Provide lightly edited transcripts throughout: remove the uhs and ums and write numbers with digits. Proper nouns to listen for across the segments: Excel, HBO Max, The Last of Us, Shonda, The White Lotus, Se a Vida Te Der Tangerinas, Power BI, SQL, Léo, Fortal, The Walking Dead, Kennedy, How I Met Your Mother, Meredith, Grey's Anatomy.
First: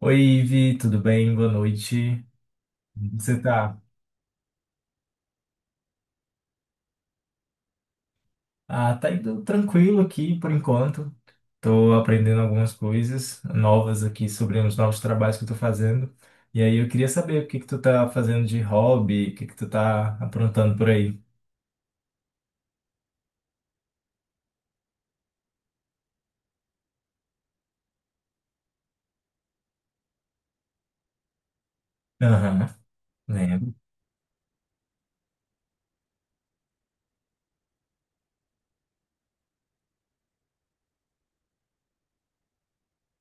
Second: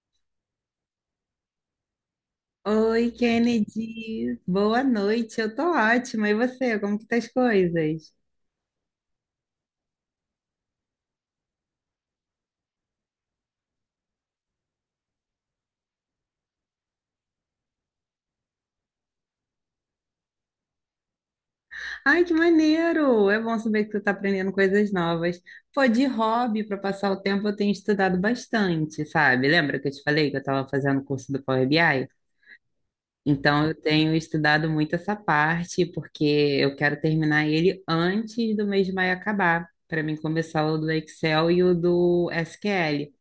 Oi, Ivi, tudo bem? Boa noite. Oi, Como você tá? Kennedy. Boa noite. Eu tô ótima. E você? Como que tá as coisas? Ah, tá indo tranquilo aqui por enquanto. Tô aprendendo algumas coisas novas aqui sobre os novos trabalhos que eu tô fazendo. E aí eu queria saber o que que tu tá fazendo de hobby, o que que tu tá aprontando por aí. Ai, que maneiro! É bom saber que tu tá aprendendo coisas novas. Pô, de hobby, para passar o tempo, eu tenho estudado bastante, sabe? Lembra que eu te falei que eu tava fazendo o curso do Power BI? Aham, Então, lembro. eu tenho estudado muito essa parte, porque eu quero terminar ele antes do mês de maio acabar, para mim começar o do Excel e o do SQL.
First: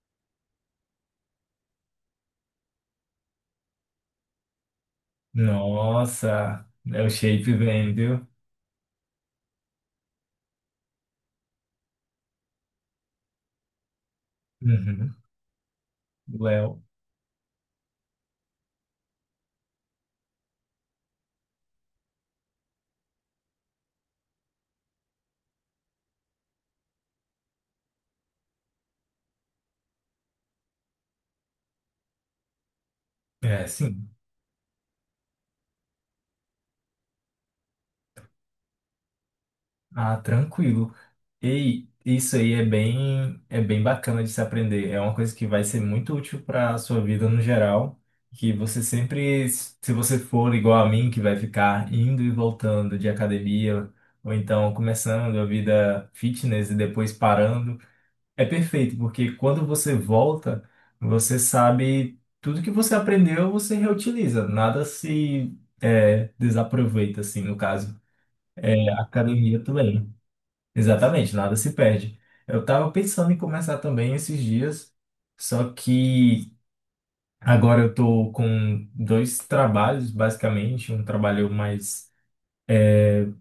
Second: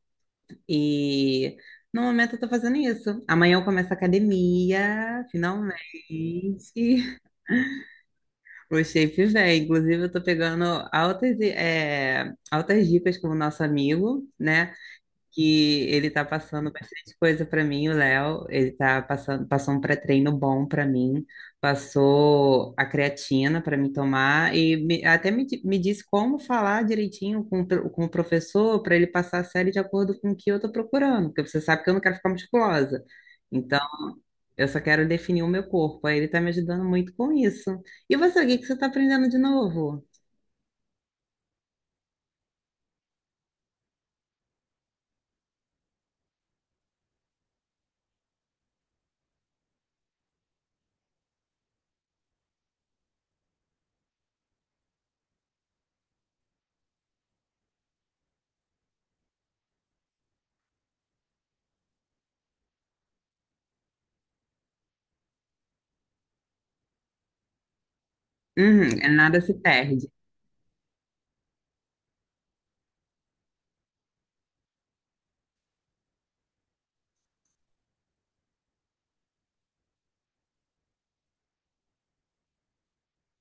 E no momento eu tô fazendo isso. Amanhã eu começo a academia, Nossa, é o finalmente. shape vem, viu? O shape vem. Inclusive, eu tô pegando altas, eh, altas dicas com o nosso amigo, né? Uhum. Que ele tá passando Léo. bastante coisa pra mim, o Léo. Ele tá passando, passou um pré-treino bom pra mim, passou a creatina pra me tomar e me disse como falar direitinho com, com o professor pra ele passar a série de acordo com o que eu tô procurando, porque você sabe que eu não quero ficar musculosa. É, Então, sim. eu só quero definir o meu corpo. Aí ele tá me ajudando muito com isso. E você, o que que você tá aprendendo de novo? Ah, tranquilo. E isso aí é bem bacana de se aprender. É uma coisa que vai ser muito útil para a sua vida no geral. Que você sempre, se você for igual a mim, que vai ficar indo e voltando de academia, ou então começando a vida fitness e depois parando, é perfeito, porque quando você volta, você sabe tudo que você aprendeu, você reutiliza. Nada se, é, desaproveita, assim, no caso. É, Uhum, a nada se academia perde. também. Exatamente, nada se perde. Eu tava pensando em começar também esses dias, só que agora eu tô com dois trabalhos, basicamente, um trabalho mais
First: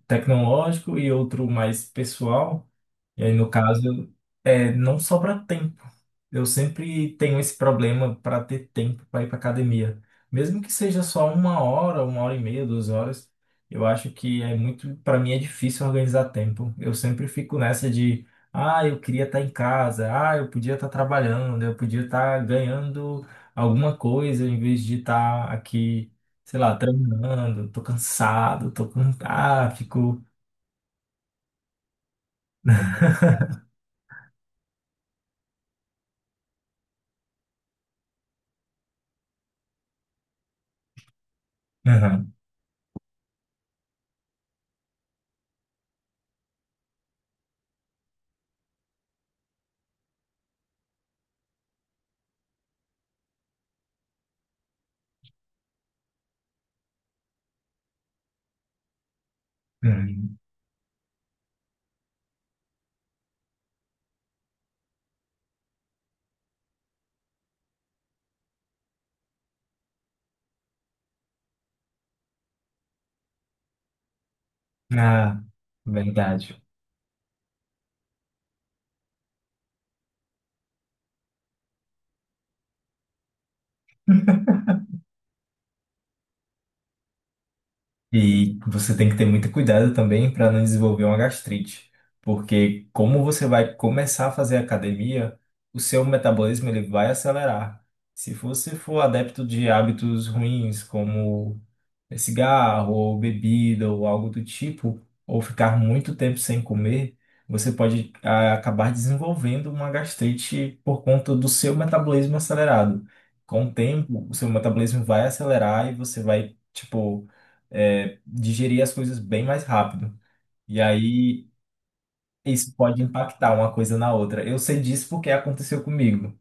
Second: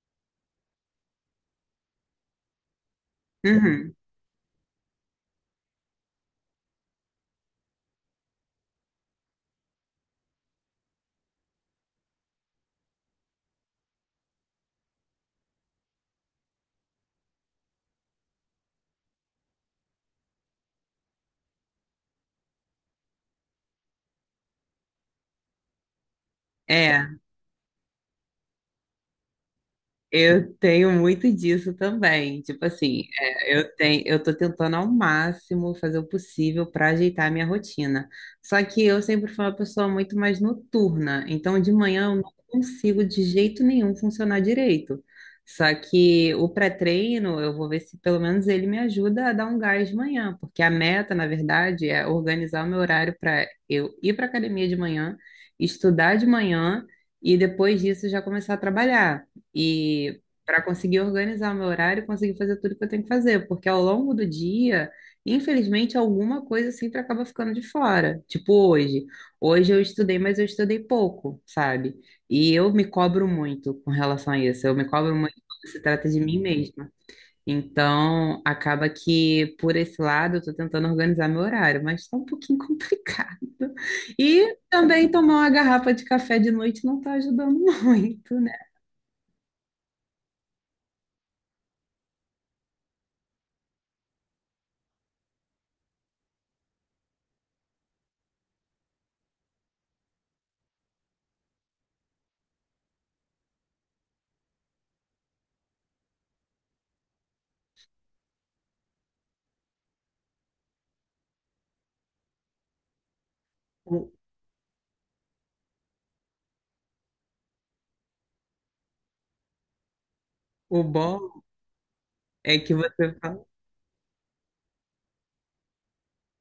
tecnológico e outro mais pessoal. E aí, no Uhum, caso, é, não sobra tempo. Eu sempre tenho esse problema para ter tempo para ir para academia. Mesmo que seja só uma hora e meia, duas horas, eu acho que é muito, para mim é difícil organizar tempo. Eu sempre fico nessa de, ah, eu queria estar em casa, ah, eu podia estar trabalhando, eu podia estar ganhando alguma coisa em vez de estar aqui, sei lá, é. treinando, tô cansado, tô com, ah, fico, Eu tenho muito disso também. Tipo assim, eu tenho, eu tô tentando ao máximo fazer o possível para ajeitar a minha rotina. Só que eu sempre fui uma pessoa muito mais noturna, então de manhã eu não aham. consigo de jeito nenhum funcionar direito. Só que o pré-treino, eu vou ver se pelo menos ele me ajuda a dar um gás de manhã, porque a meta, na verdade, é organizar o meu horário para eu ir para academia de manhã, estudar de manhã e depois disso já começar a trabalhar. E Uhum." para conseguir organizar meu horário, e conseguir fazer tudo que eu tenho que fazer, porque ao longo do dia, infelizmente, alguma coisa sempre acaba ficando de fora. Tipo hoje. Hoje eu estudei, mas eu estudei pouco, sabe? E eu me cobro muito com relação a isso. Eu me cobro muito Ah, quando se trata de mim verdade. mesma. Então, acaba que por esse lado eu tô tentando organizar meu horário, mas tá um pouquinho complicado. E também tomar uma garrafa de café de noite não tá ajudando muito, né? E você tem que ter muito cuidado também para não desenvolver uma gastrite, porque como você vai começar a fazer academia, o seu metabolismo ele vai acelerar. Se você for adepto de hábitos ruins, como cigarro ou bebida ou algo do tipo, ou ficar muito tempo sem comer, você pode acabar desenvolvendo uma gastrite por conta do seu metabolismo acelerado. Com o O, tempo, o seu metabolismo vai acelerar e você vai, tipo, digerir as coisas bem mais rápido. E o bom aí, é isso que pode você fala. impactar uma coisa na outra. Eu sei disso porque aconteceu comigo.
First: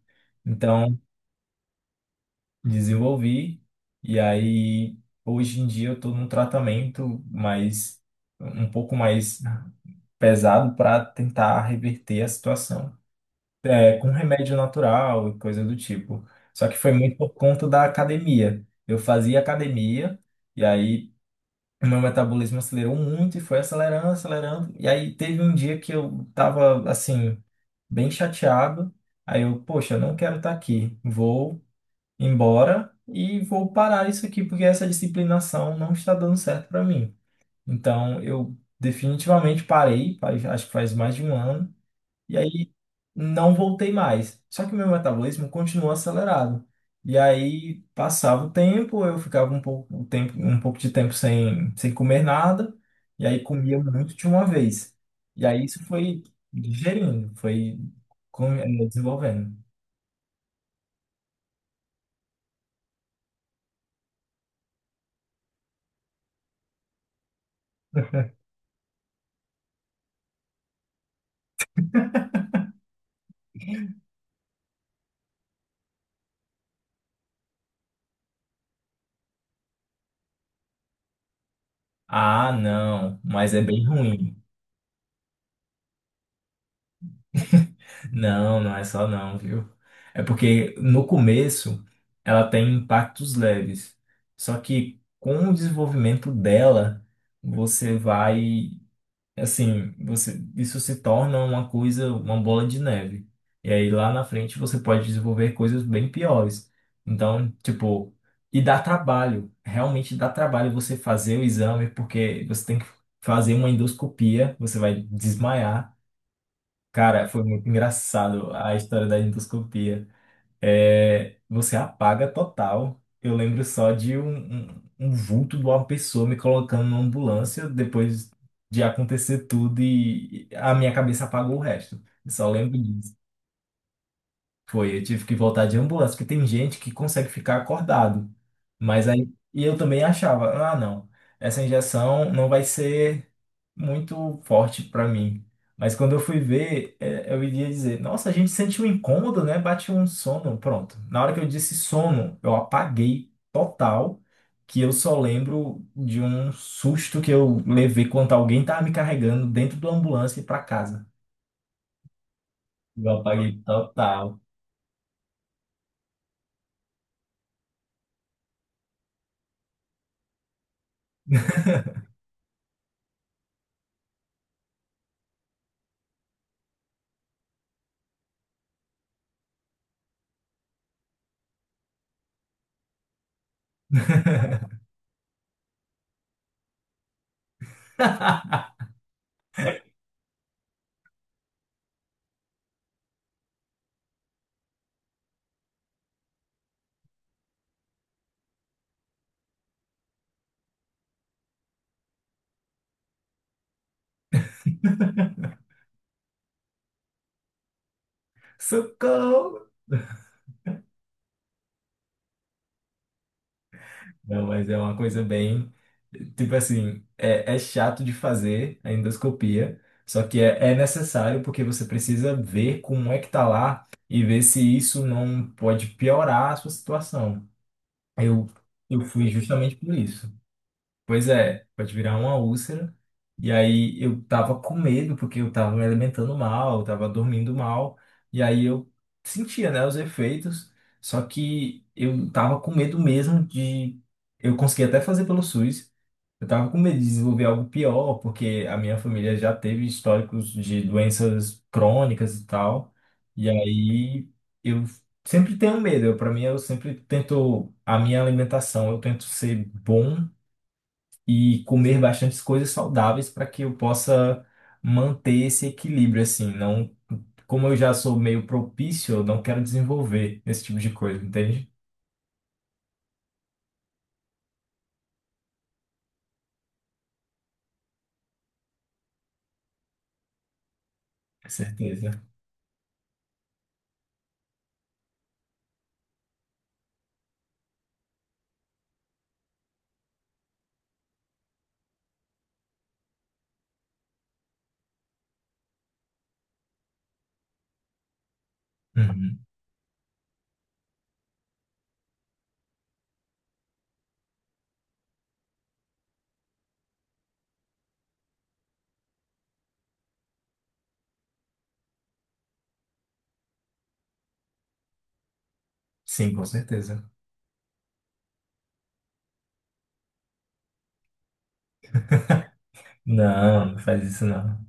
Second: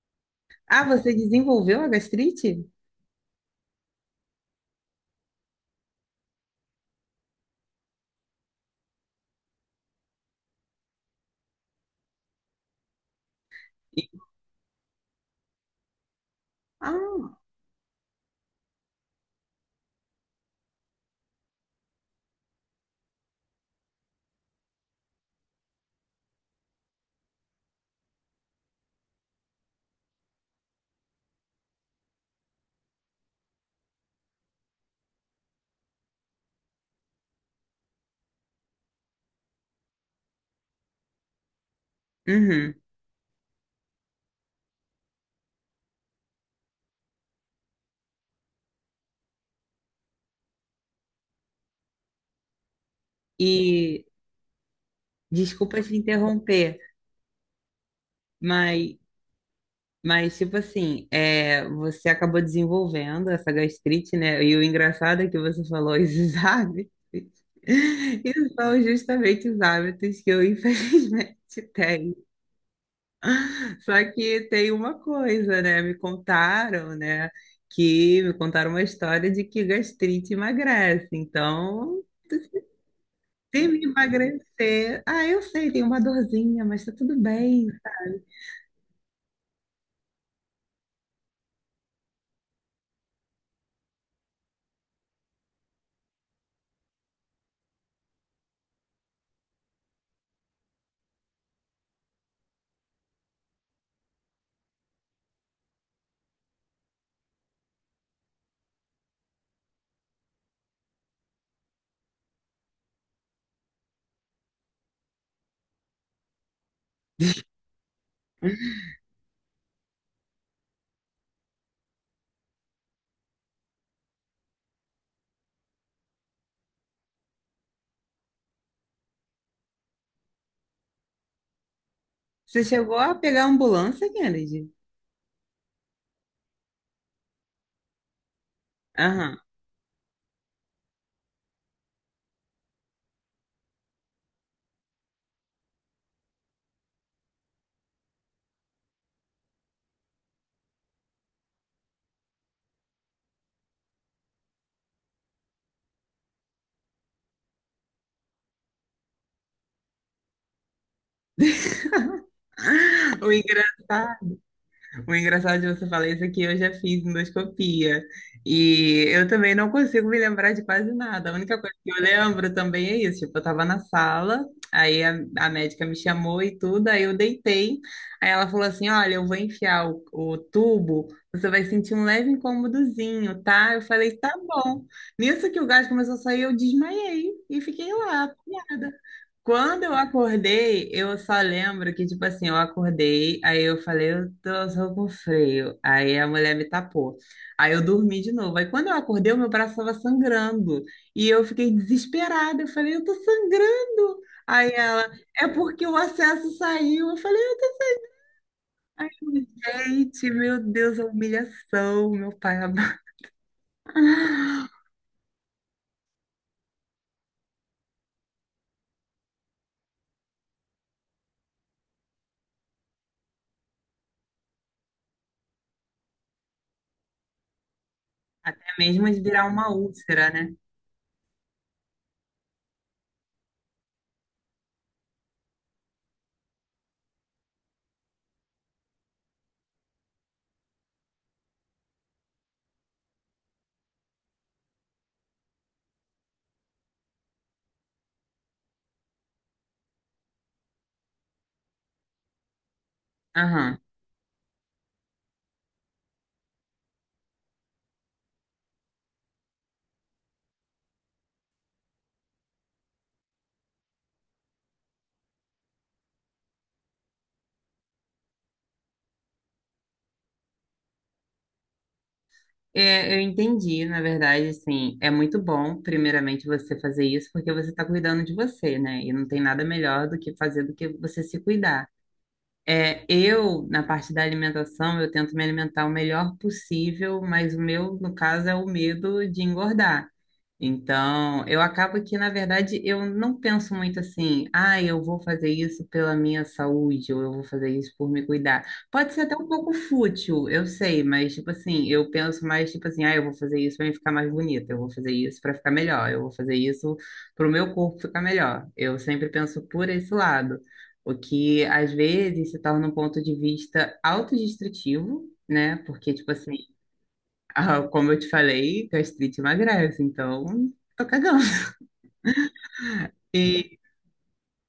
Ah, Então, você desenvolveu a gastrite? desenvolvi. E aí, hoje em dia, eu estou num tratamento mais, um pouco mais pesado para tentar reverter a situação. É, E- com remédio natural e coisa do tipo. Só que foi muito por Ah, conta da academia. Eu fazia academia, e aí o meu metabolismo acelerou muito e foi acelerando, acelerando. E aí teve um dia que eu tava, assim, bem chateado. Aí eu, poxa, eu não quero estar aqui. Vou embora e vou parar isso aqui porque essa disciplinação não está dando certo para mim. Então eu definitivamente parei, acho que faz mais de um ano, e aí uhum. não voltei mais. Só que o meu metabolismo continuou acelerado. E aí passava o tempo, eu ficava um pouco, um tempo, um pouco de tempo sem, sem comer nada, e aí comia E muito de uma vez. E aí desculpa isso te foi interromper, digerindo, foi mas, desenvolvendo. mas tipo assim, você acabou desenvolvendo essa gastrite, né? E o engraçado é que você falou esses hábitos. E são justamente os hábitos que eu, infelizmente, tenho. Só que tem uma coisa, né? Me contaram, né? Que me contaram uma história de que gastrite emagrece. Então, Ah, não, mas é teve bem que ruim. emagrecer. Ah, eu sei, tem uma dorzinha, mas tá tudo bem. Não, não é só não, viu? É porque no começo ela tem impactos leves. Só que com o desenvolvimento dela, você vai, assim, você isso se torna uma coisa, uma bola de neve. E aí lá na frente você pode desenvolver coisas bem piores. Então, tipo, e dá trabalho, realmente dá trabalho você fazer o exame, porque você tem que fazer uma endoscopia, você vai desmaiar. Cara, foi muito engraçado a história da endoscopia. É, você apaga total. Eu lembro só de um vulto de uma pessoa me colocando na ambulância depois de acontecer tudo e a minha cabeça apagou o resto. Eu só Você lembro chegou disso. a pegar a ambulância, Kennedy? Foi, eu tive que voltar de ambulância, porque tem gente que consegue ficar acordado. Mas aí, Aham. e eu também achava, ah, não, essa injeção não vai ser muito forte para mim. Mas quando eu fui ver, é, eu iria dizer, nossa, a gente sente um incômodo, né? Bate um sono, pronto. Na hora que eu disse sono, eu apaguei total, que eu só lembro de um susto que eu levei quando alguém tava me carregando dentro da ambulância para casa. Eu O apaguei engraçado. total. O engraçado de você falar isso é que eu já fiz endoscopia e eu também não consigo me lembrar de quase nada. A única coisa que eu lembro também é isso. Tipo, eu tava na sala, aí a médica me chamou e tudo, aí eu deitei. Aí ela falou assim: Olha, eu vou enfiar o tubo, você vai sentir um leve incômodozinho, tá? Eu falei: Tá bom. Nisso que o gás começou a sair, eu desmaiei e fiquei lá, apanhada. Quando eu acordei, eu só lembro que, tipo assim, eu acordei, aí eu falei, eu tô só com freio. Aí a mulher me tapou. Aí eu dormi de novo. Aí quando eu acordei, o meu braço estava sangrando. E eu fiquei desesperada. Eu falei, eu tô sangrando. Aí ela, é porque o acesso saiu. Eu falei, Socorro! gente, meu Deus, a humilhação, meu pai amado. Não, mas é uma coisa bem. Tipo assim, é, é chato de fazer a endoscopia, só que é, é necessário porque você precisa ver como é que tá lá e ver se isso não pode piorar a sua situação. Eu, Até eu mesmo de fui virar uma justamente por úlcera, isso. né? Pois é, pode virar uma úlcera. E aí eu tava com medo, porque eu tava me alimentando mal, eu tava dormindo mal. E aí eu sentia, né, os efeitos. Só que eu tava com medo mesmo de. Eu consegui até fazer pelo SUS. Eu tava com medo de desenvolver algo pior, porque a minha família já teve históricos de doenças crônicas e tal. E Aham. aí eu sempre tenho medo. Eu, para mim, eu sempre tento. A minha alimentação, eu tento ser bom e comer bastante coisas saudáveis para que eu possa manter esse equilíbrio, assim. Não, como eu já sou meio propício, eu não quero desenvolver esse tipo de coisa, entende? É, eu entendi, na verdade, assim, é muito bom, primeiramente, você fazer isso, porque você está cuidando de você, né? E não tem nada melhor do que fazer do que você se Com cuidar. certeza. É, eu, na parte da alimentação, eu tento me alimentar o melhor possível, mas o meu, no caso, é o medo de engordar. Então, eu acabo que, na verdade, eu não penso muito assim, ah, eu vou fazer isso pela minha saúde, ou eu vou fazer isso por me cuidar. Pode ser até Uhum. um pouco fútil, eu sei, mas, tipo assim, eu penso mais, tipo assim, ah, eu vou fazer isso para me ficar mais bonita, eu vou fazer isso para ficar melhor, eu vou fazer isso para o meu corpo ficar melhor. Eu sempre penso por esse lado, o que, às vezes, se torna um ponto de vista autodestrutivo, né? Porque, tipo Sim, com assim, certeza. ah, como eu te falei, gastrite emagrece, então tô cagando. Não, não E faz isso não.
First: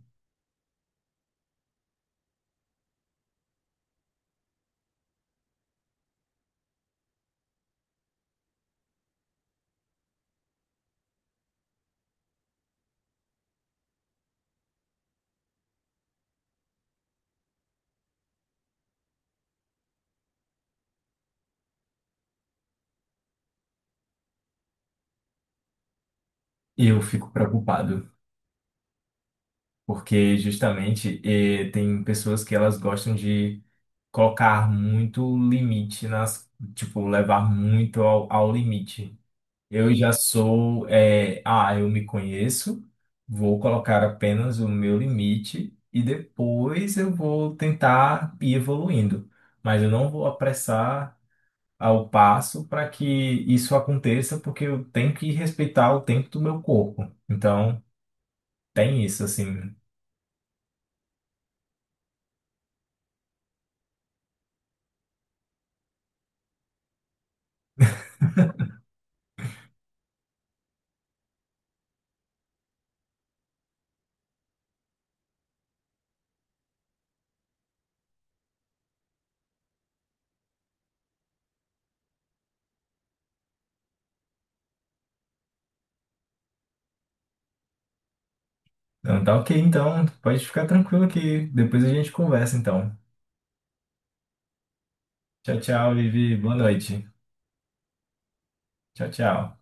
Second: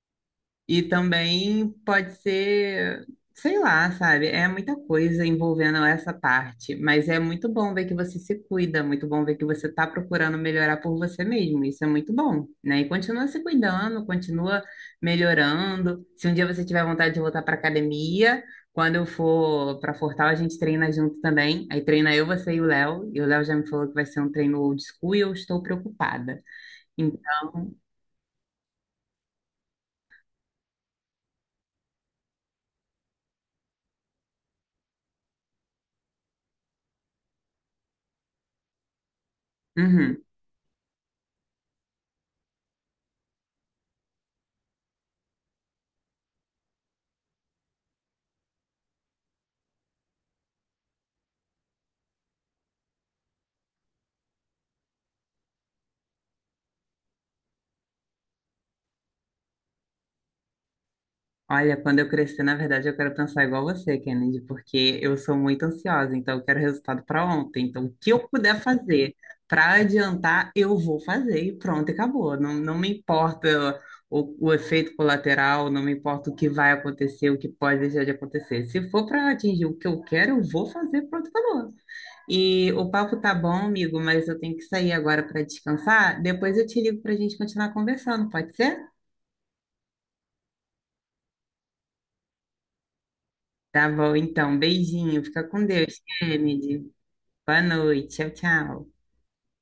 E também pode ser, sei lá, sabe? É muita coisa envolvendo essa parte, mas é muito bom ver que você se cuida, muito bom ver que você está procurando melhorar por você mesmo. Isso é muito bom, né? E continua se cuidando, continua melhorando. Se um dia você tiver vontade de voltar para academia, quando eu for para Fortal, a gente treina junto também. Aí treina eu, você e o Léo. E o Léo já me falou que vai ser um treino old school e eu estou preocupada. Eu fico Então, preocupado, porque justamente tem pessoas que elas gostam de colocar muito limite nas, tipo, levar muito ao limite. Eu já uhum. sou, é, ah, eu me conheço, vou colocar apenas o meu limite e depois eu vou tentar ir evoluindo. Mas eu não vou apressar ao passo para que isso aconteça, porque eu tenho que respeitar o tempo do meu corpo. Então, tem isso, assim. Olha, quando eu crescer, na verdade, eu quero pensar igual você, Kennedy, porque eu sou muito ansiosa, então eu quero resultado para ontem. Então, o que eu puder fazer para adiantar, eu vou fazer e pronto, e acabou. Não, não me importa o efeito colateral, não me importa o que vai acontecer, o que pode deixar de acontecer. Se for para atingir o que eu quero, eu vou fazer, pronto, acabou. E o papo tá bom, amigo, mas eu tenho que sair agora para descansar. Depois eu te ligo para a gente continuar conversando, pode ser? Não, tá ok, então, pode ficar tranquilo que depois a gente conversa, então. Tá bom, então. Beijinho. Fica Tchau, com tchau, Deus, Vivi. Boa Kennedy. noite. Boa noite. Tchau, tchau. Tchau, tchau.